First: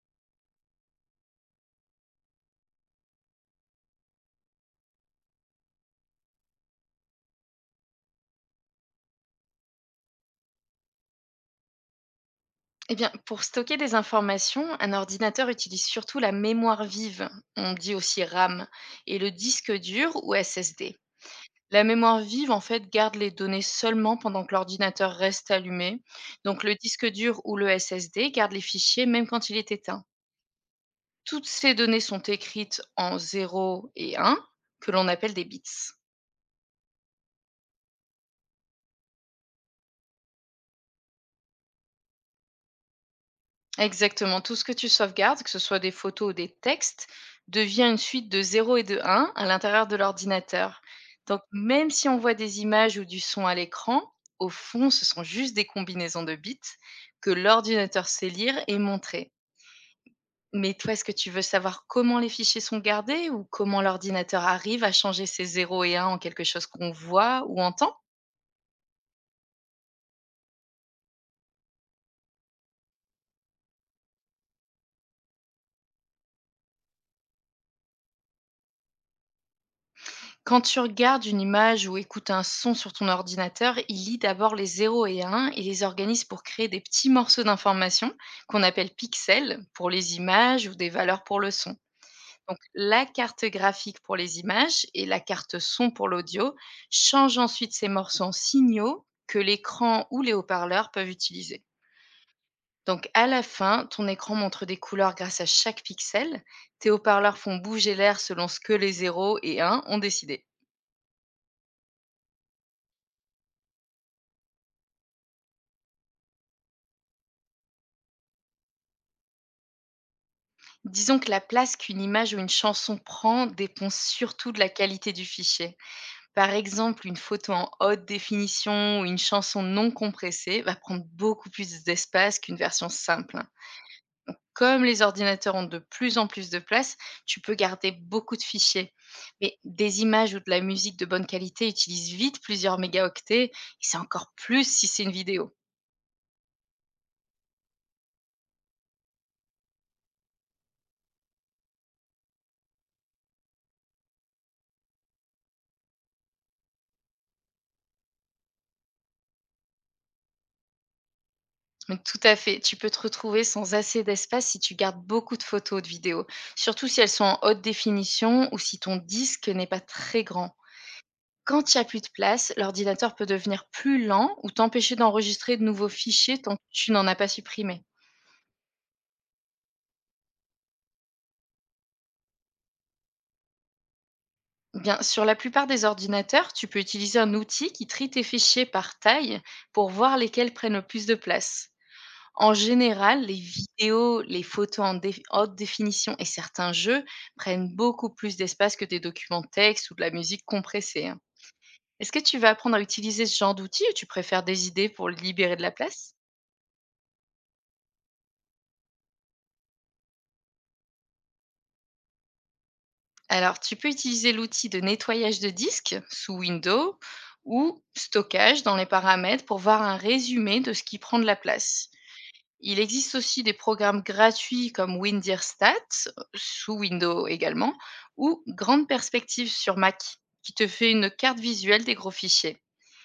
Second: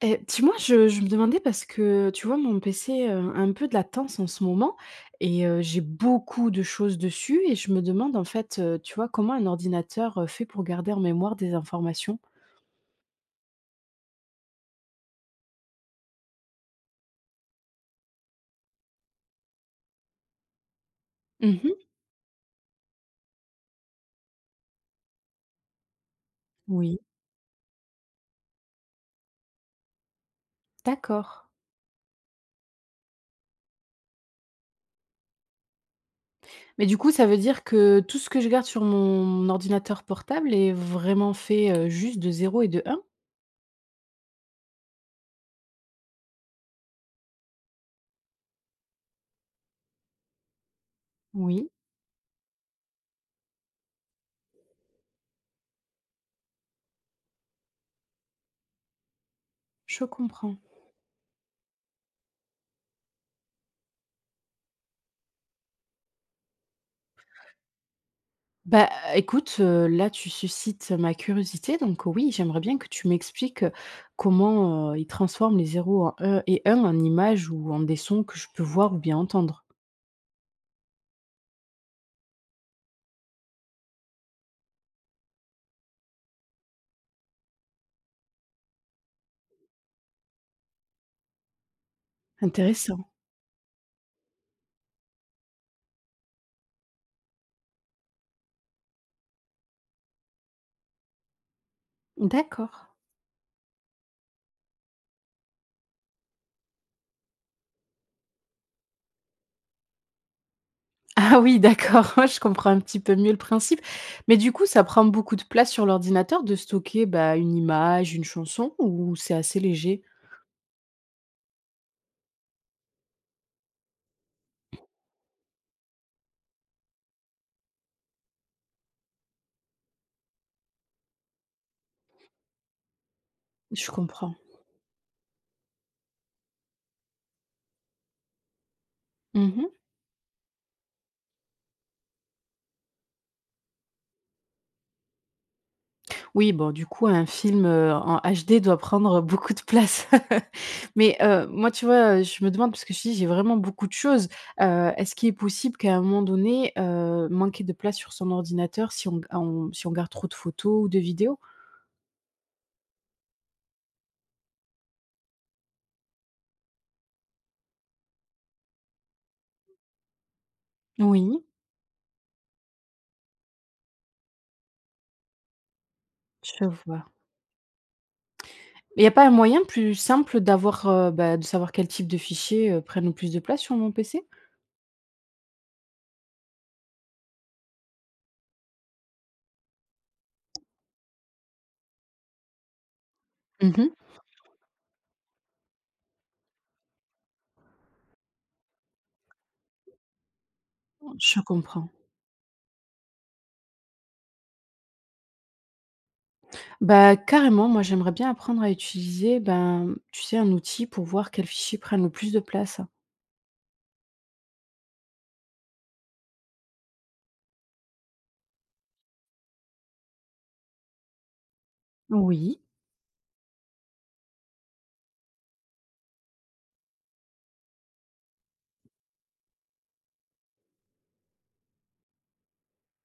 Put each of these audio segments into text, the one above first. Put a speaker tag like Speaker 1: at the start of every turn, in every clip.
Speaker 1: Et dis-moi, je me demandais parce que, tu vois, mon PC, a un peu de latence en ce moment et j'ai beaucoup de choses dessus et je me demande, en fait, tu vois, comment un ordinateur, fait pour garder en mémoire des informations?
Speaker 2: Eh bien, pour stocker des informations, un ordinateur utilise surtout la mémoire vive, on dit aussi RAM, et le disque dur ou SSD.
Speaker 1: Mmh.
Speaker 2: La mémoire vive, en fait, garde les données seulement pendant que l'ordinateur reste allumé. Donc le
Speaker 1: Oui,
Speaker 2: disque dur ou le SSD garde les fichiers même quand il est éteint.
Speaker 1: d'accord.
Speaker 2: Toutes ces données sont écrites en zéro et un, que l'on appelle des bits.
Speaker 1: Mais du coup, ça veut dire que tout ce que je garde sur mon ordinateur portable est vraiment fait, juste de zéro et de un.
Speaker 2: Exactement, tout ce que tu sauvegardes, que ce soit des photos ou des textes, devient une suite de 0 et de 1 à l'intérieur de l'ordinateur. Donc
Speaker 1: Oui,
Speaker 2: même si on voit des images ou du son à l'écran, au fond, ce sont juste des combinaisons de bits que l'ordinateur sait lire et montrer.
Speaker 1: je comprends.
Speaker 2: Mais toi, est-ce que tu veux savoir comment les fichiers sont gardés ou comment l'ordinateur arrive à changer ces 0 et 1 en quelque chose qu'on voit ou entend?
Speaker 1: Bah, écoute, là, tu suscites ma curiosité, donc oui, j'aimerais bien que tu m'expliques, comment, ils transforment les zéros en e et 1 en images ou en des sons que je peux voir ou bien entendre.
Speaker 2: Quand tu regardes une image ou écoutes un son sur ton ordinateur, il lit d'abord les zéros et uns et les organise pour créer des petits morceaux d'informations qu'on appelle pixels pour les images ou des valeurs pour le son. Donc la
Speaker 1: Intéressant.
Speaker 2: carte graphique pour les images et la carte son pour l'audio changent ensuite ces morceaux en signaux que l'écran ou les haut-parleurs peuvent utiliser.
Speaker 1: D'accord.
Speaker 2: Donc à la fin, ton écran montre des couleurs grâce à chaque pixel. Tes haut-parleurs font bouger l'air selon ce que les zéros et uns ont décidé.
Speaker 1: Ah oui, d'accord, ouais, je comprends un petit peu mieux le principe. Mais du coup, ça prend beaucoup de place sur l'ordinateur de stocker, bah, une image, une chanson ou c'est assez léger?
Speaker 2: Disons que la place qu'une image ou une chanson prend dépend surtout de la qualité du fichier. Par exemple, une photo en haute définition ou une chanson non compressée va prendre beaucoup plus d'espace qu'une version simple.
Speaker 1: Je comprends.
Speaker 2: Comme les ordinateurs ont de plus en plus de place, tu peux garder beaucoup de fichiers. Mais
Speaker 1: Mmh.
Speaker 2: des images ou de la musique de bonne qualité utilisent vite plusieurs mégaoctets et c'est encore plus si c'est une vidéo.
Speaker 1: Oui, bon, du coup, un film, en HD doit prendre beaucoup de place. Mais, moi, tu vois, je me demande parce que je dis, j'ai vraiment beaucoup de choses. Est-ce qu'il est possible qu'à un moment donné, manquer de place sur son ordinateur si on si on garde trop de photos ou de vidéos?
Speaker 2: Mais tout à fait. Tu peux te retrouver sans assez d'espace si tu gardes beaucoup de photos ou de vidéos, surtout si elles sont en haute définition ou si ton disque n'est pas très grand.
Speaker 1: Oui,
Speaker 2: Quand il n'y a plus de place, l'ordinateur peut devenir plus lent ou t'empêcher d'enregistrer de nouveaux fichiers tant que
Speaker 1: je
Speaker 2: tu
Speaker 1: vois.
Speaker 2: n'en as pas supprimé.
Speaker 1: Il n'y a pas un moyen plus simple d'avoir, bah, de savoir quel type de fichiers, prennent le plus de place sur mon PC?
Speaker 2: Bien, sur la plupart des ordinateurs, tu peux utiliser un outil qui trie tes fichiers par taille pour voir lesquels prennent le plus de place. En général, les
Speaker 1: Mmh mh.
Speaker 2: vidéos, les photos en déf haute définition et certains jeux prennent beaucoup plus d'espace que des documents textes ou de la musique compressée, hein.
Speaker 1: Je comprends.
Speaker 2: Est-ce que tu vas apprendre à utiliser ce genre d'outils ou tu préfères des idées pour libérer de la place?
Speaker 1: Bah, carrément, moi j'aimerais bien apprendre à utiliser, ben, tu sais, un outil pour voir quels fichiers prennent le plus de place.
Speaker 2: Alors, tu peux utiliser l'outil de nettoyage de disque sous Windows ou stockage dans les paramètres pour voir un résumé de ce qui prend de la place.
Speaker 1: Oui,
Speaker 2: Il existe aussi des programmes gratuits comme WinDirStat, sous Windows également, ou Grande Perspective sur Mac, qui te fait une carte visuelle des gros fichiers.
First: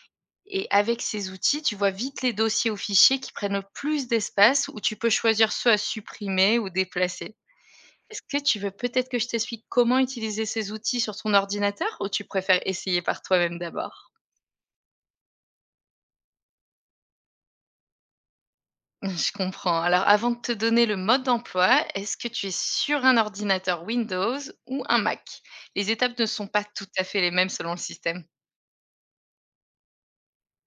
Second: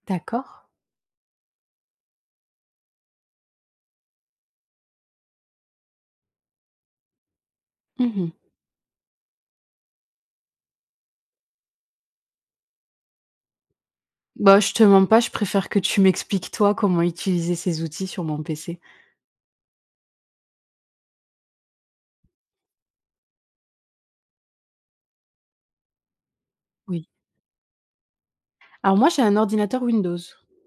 Speaker 1: d'accord.
Speaker 2: Et avec ces outils, tu vois vite les dossiers ou fichiers qui prennent le plus d'espace ou tu peux choisir ceux à supprimer ou déplacer. Est-ce
Speaker 1: Mhm.
Speaker 2: que tu veux peut-être que je t'explique comment utiliser ces outils sur ton ordinateur ou tu préfères essayer par toi-même d'abord?
Speaker 1: Bah, je te mens pas, je préfère que tu m'expliques toi comment utiliser ces outils sur mon PC.
Speaker 2: Je comprends. Alors, avant de te donner le mode d'emploi, est-ce que tu es sur un ordinateur Windows ou un Mac? Les étapes ne sont pas tout à
Speaker 1: Oui,
Speaker 2: fait les mêmes selon le système.
Speaker 1: alors moi j'ai un ordinateur Windows.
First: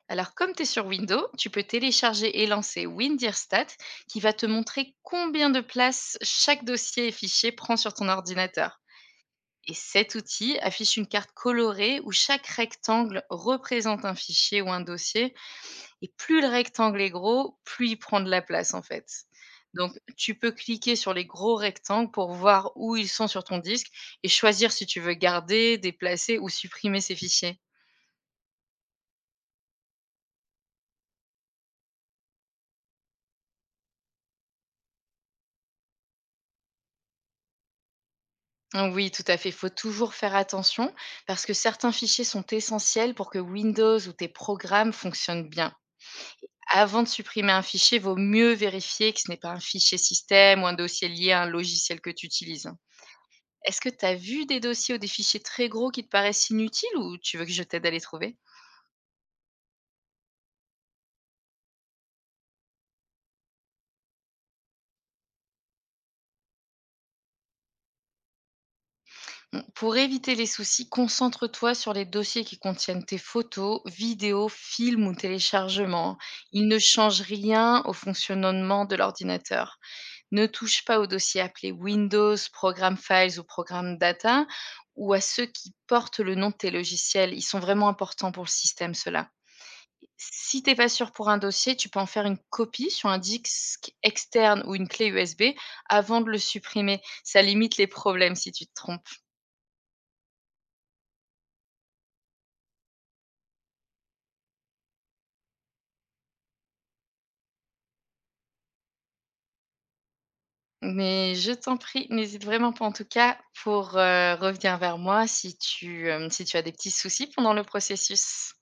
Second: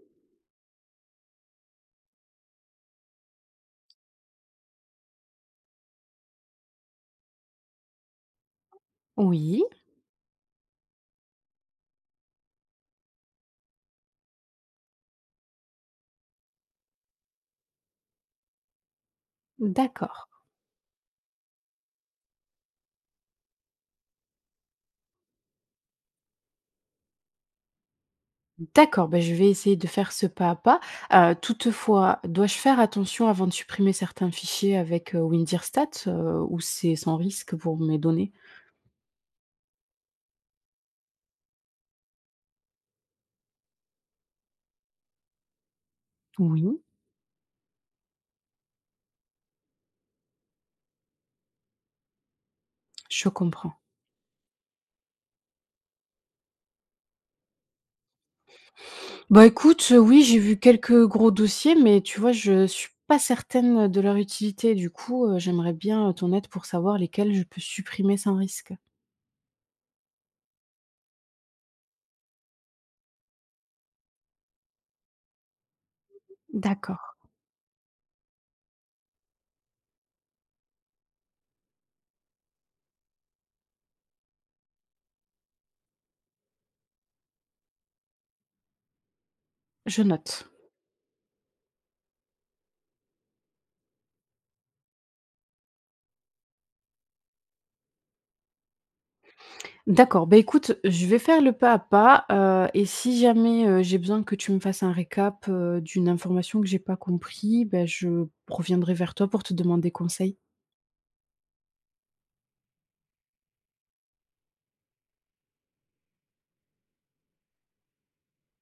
Speaker 2: Alors, comme tu es sur Windows, tu peux télécharger et lancer WinDirStat qui va te montrer combien de place chaque dossier et fichier prend sur ton ordinateur.
Speaker 1: Oui,
Speaker 2: Et cet outil affiche une carte colorée où chaque rectangle représente un fichier ou un dossier. Et plus le rectangle est gros, plus il prend de la place, en fait. Donc,
Speaker 1: d'accord.
Speaker 2: tu peux cliquer sur les gros rectangles pour voir où ils sont sur ton disque et choisir si tu veux garder, déplacer ou supprimer ces fichiers.
Speaker 1: D'accord, bah je vais essayer de faire ce pas à pas. Toutefois, dois-je faire attention avant de supprimer certains fichiers avec Windirstat ou c'est sans risque pour mes données?
Speaker 2: Ah oui, tout à fait. Il faut toujours faire attention parce que certains fichiers sont essentiels pour que Windows ou tes programmes fonctionnent bien.
Speaker 1: Oui.
Speaker 2: Avant de supprimer un fichier, vaut mieux vérifier que ce n'est pas un fichier système ou un dossier lié à un logiciel que tu utilises.
Speaker 1: Je comprends.
Speaker 2: Est-ce que tu as vu des dossiers ou des fichiers très gros qui te paraissent inutiles ou tu veux que je t'aide à les trouver?
Speaker 1: Bah, écoute, oui, j'ai vu quelques gros dossiers, mais tu vois, je suis pas certaine de leur utilité. Du coup, j'aimerais bien ton aide pour savoir lesquels je peux supprimer sans risque.
Speaker 2: Bon, pour éviter les soucis, concentre-toi sur les dossiers qui contiennent tes photos, vidéos, films ou téléchargements. Ils ne
Speaker 1: D'accord.
Speaker 2: changent rien au fonctionnement de l'ordinateur. Ne touche pas aux dossiers appelés Windows, Programme Files ou Programme Data ou à ceux qui portent le nom de tes logiciels. Ils sont vraiment importants pour le système, ceux-là.
Speaker 1: Je note.
Speaker 2: Si t'es pas sûr pour un dossier, tu peux en faire une copie sur un disque externe ou une clé USB avant de le supprimer. Ça limite les problèmes si tu te trompes.
Speaker 1: D'accord, bah, écoute, je vais faire le pas à pas, et si jamais, j'ai besoin que tu me fasses un récap, d'une information que j'ai pas compris, bah, je reviendrai vers toi pour te demander conseil.
Speaker 2: Mais je t'en prie, n'hésite vraiment pas en tout cas pour revenir vers moi si tu, si tu as des petits soucis pendant le processus.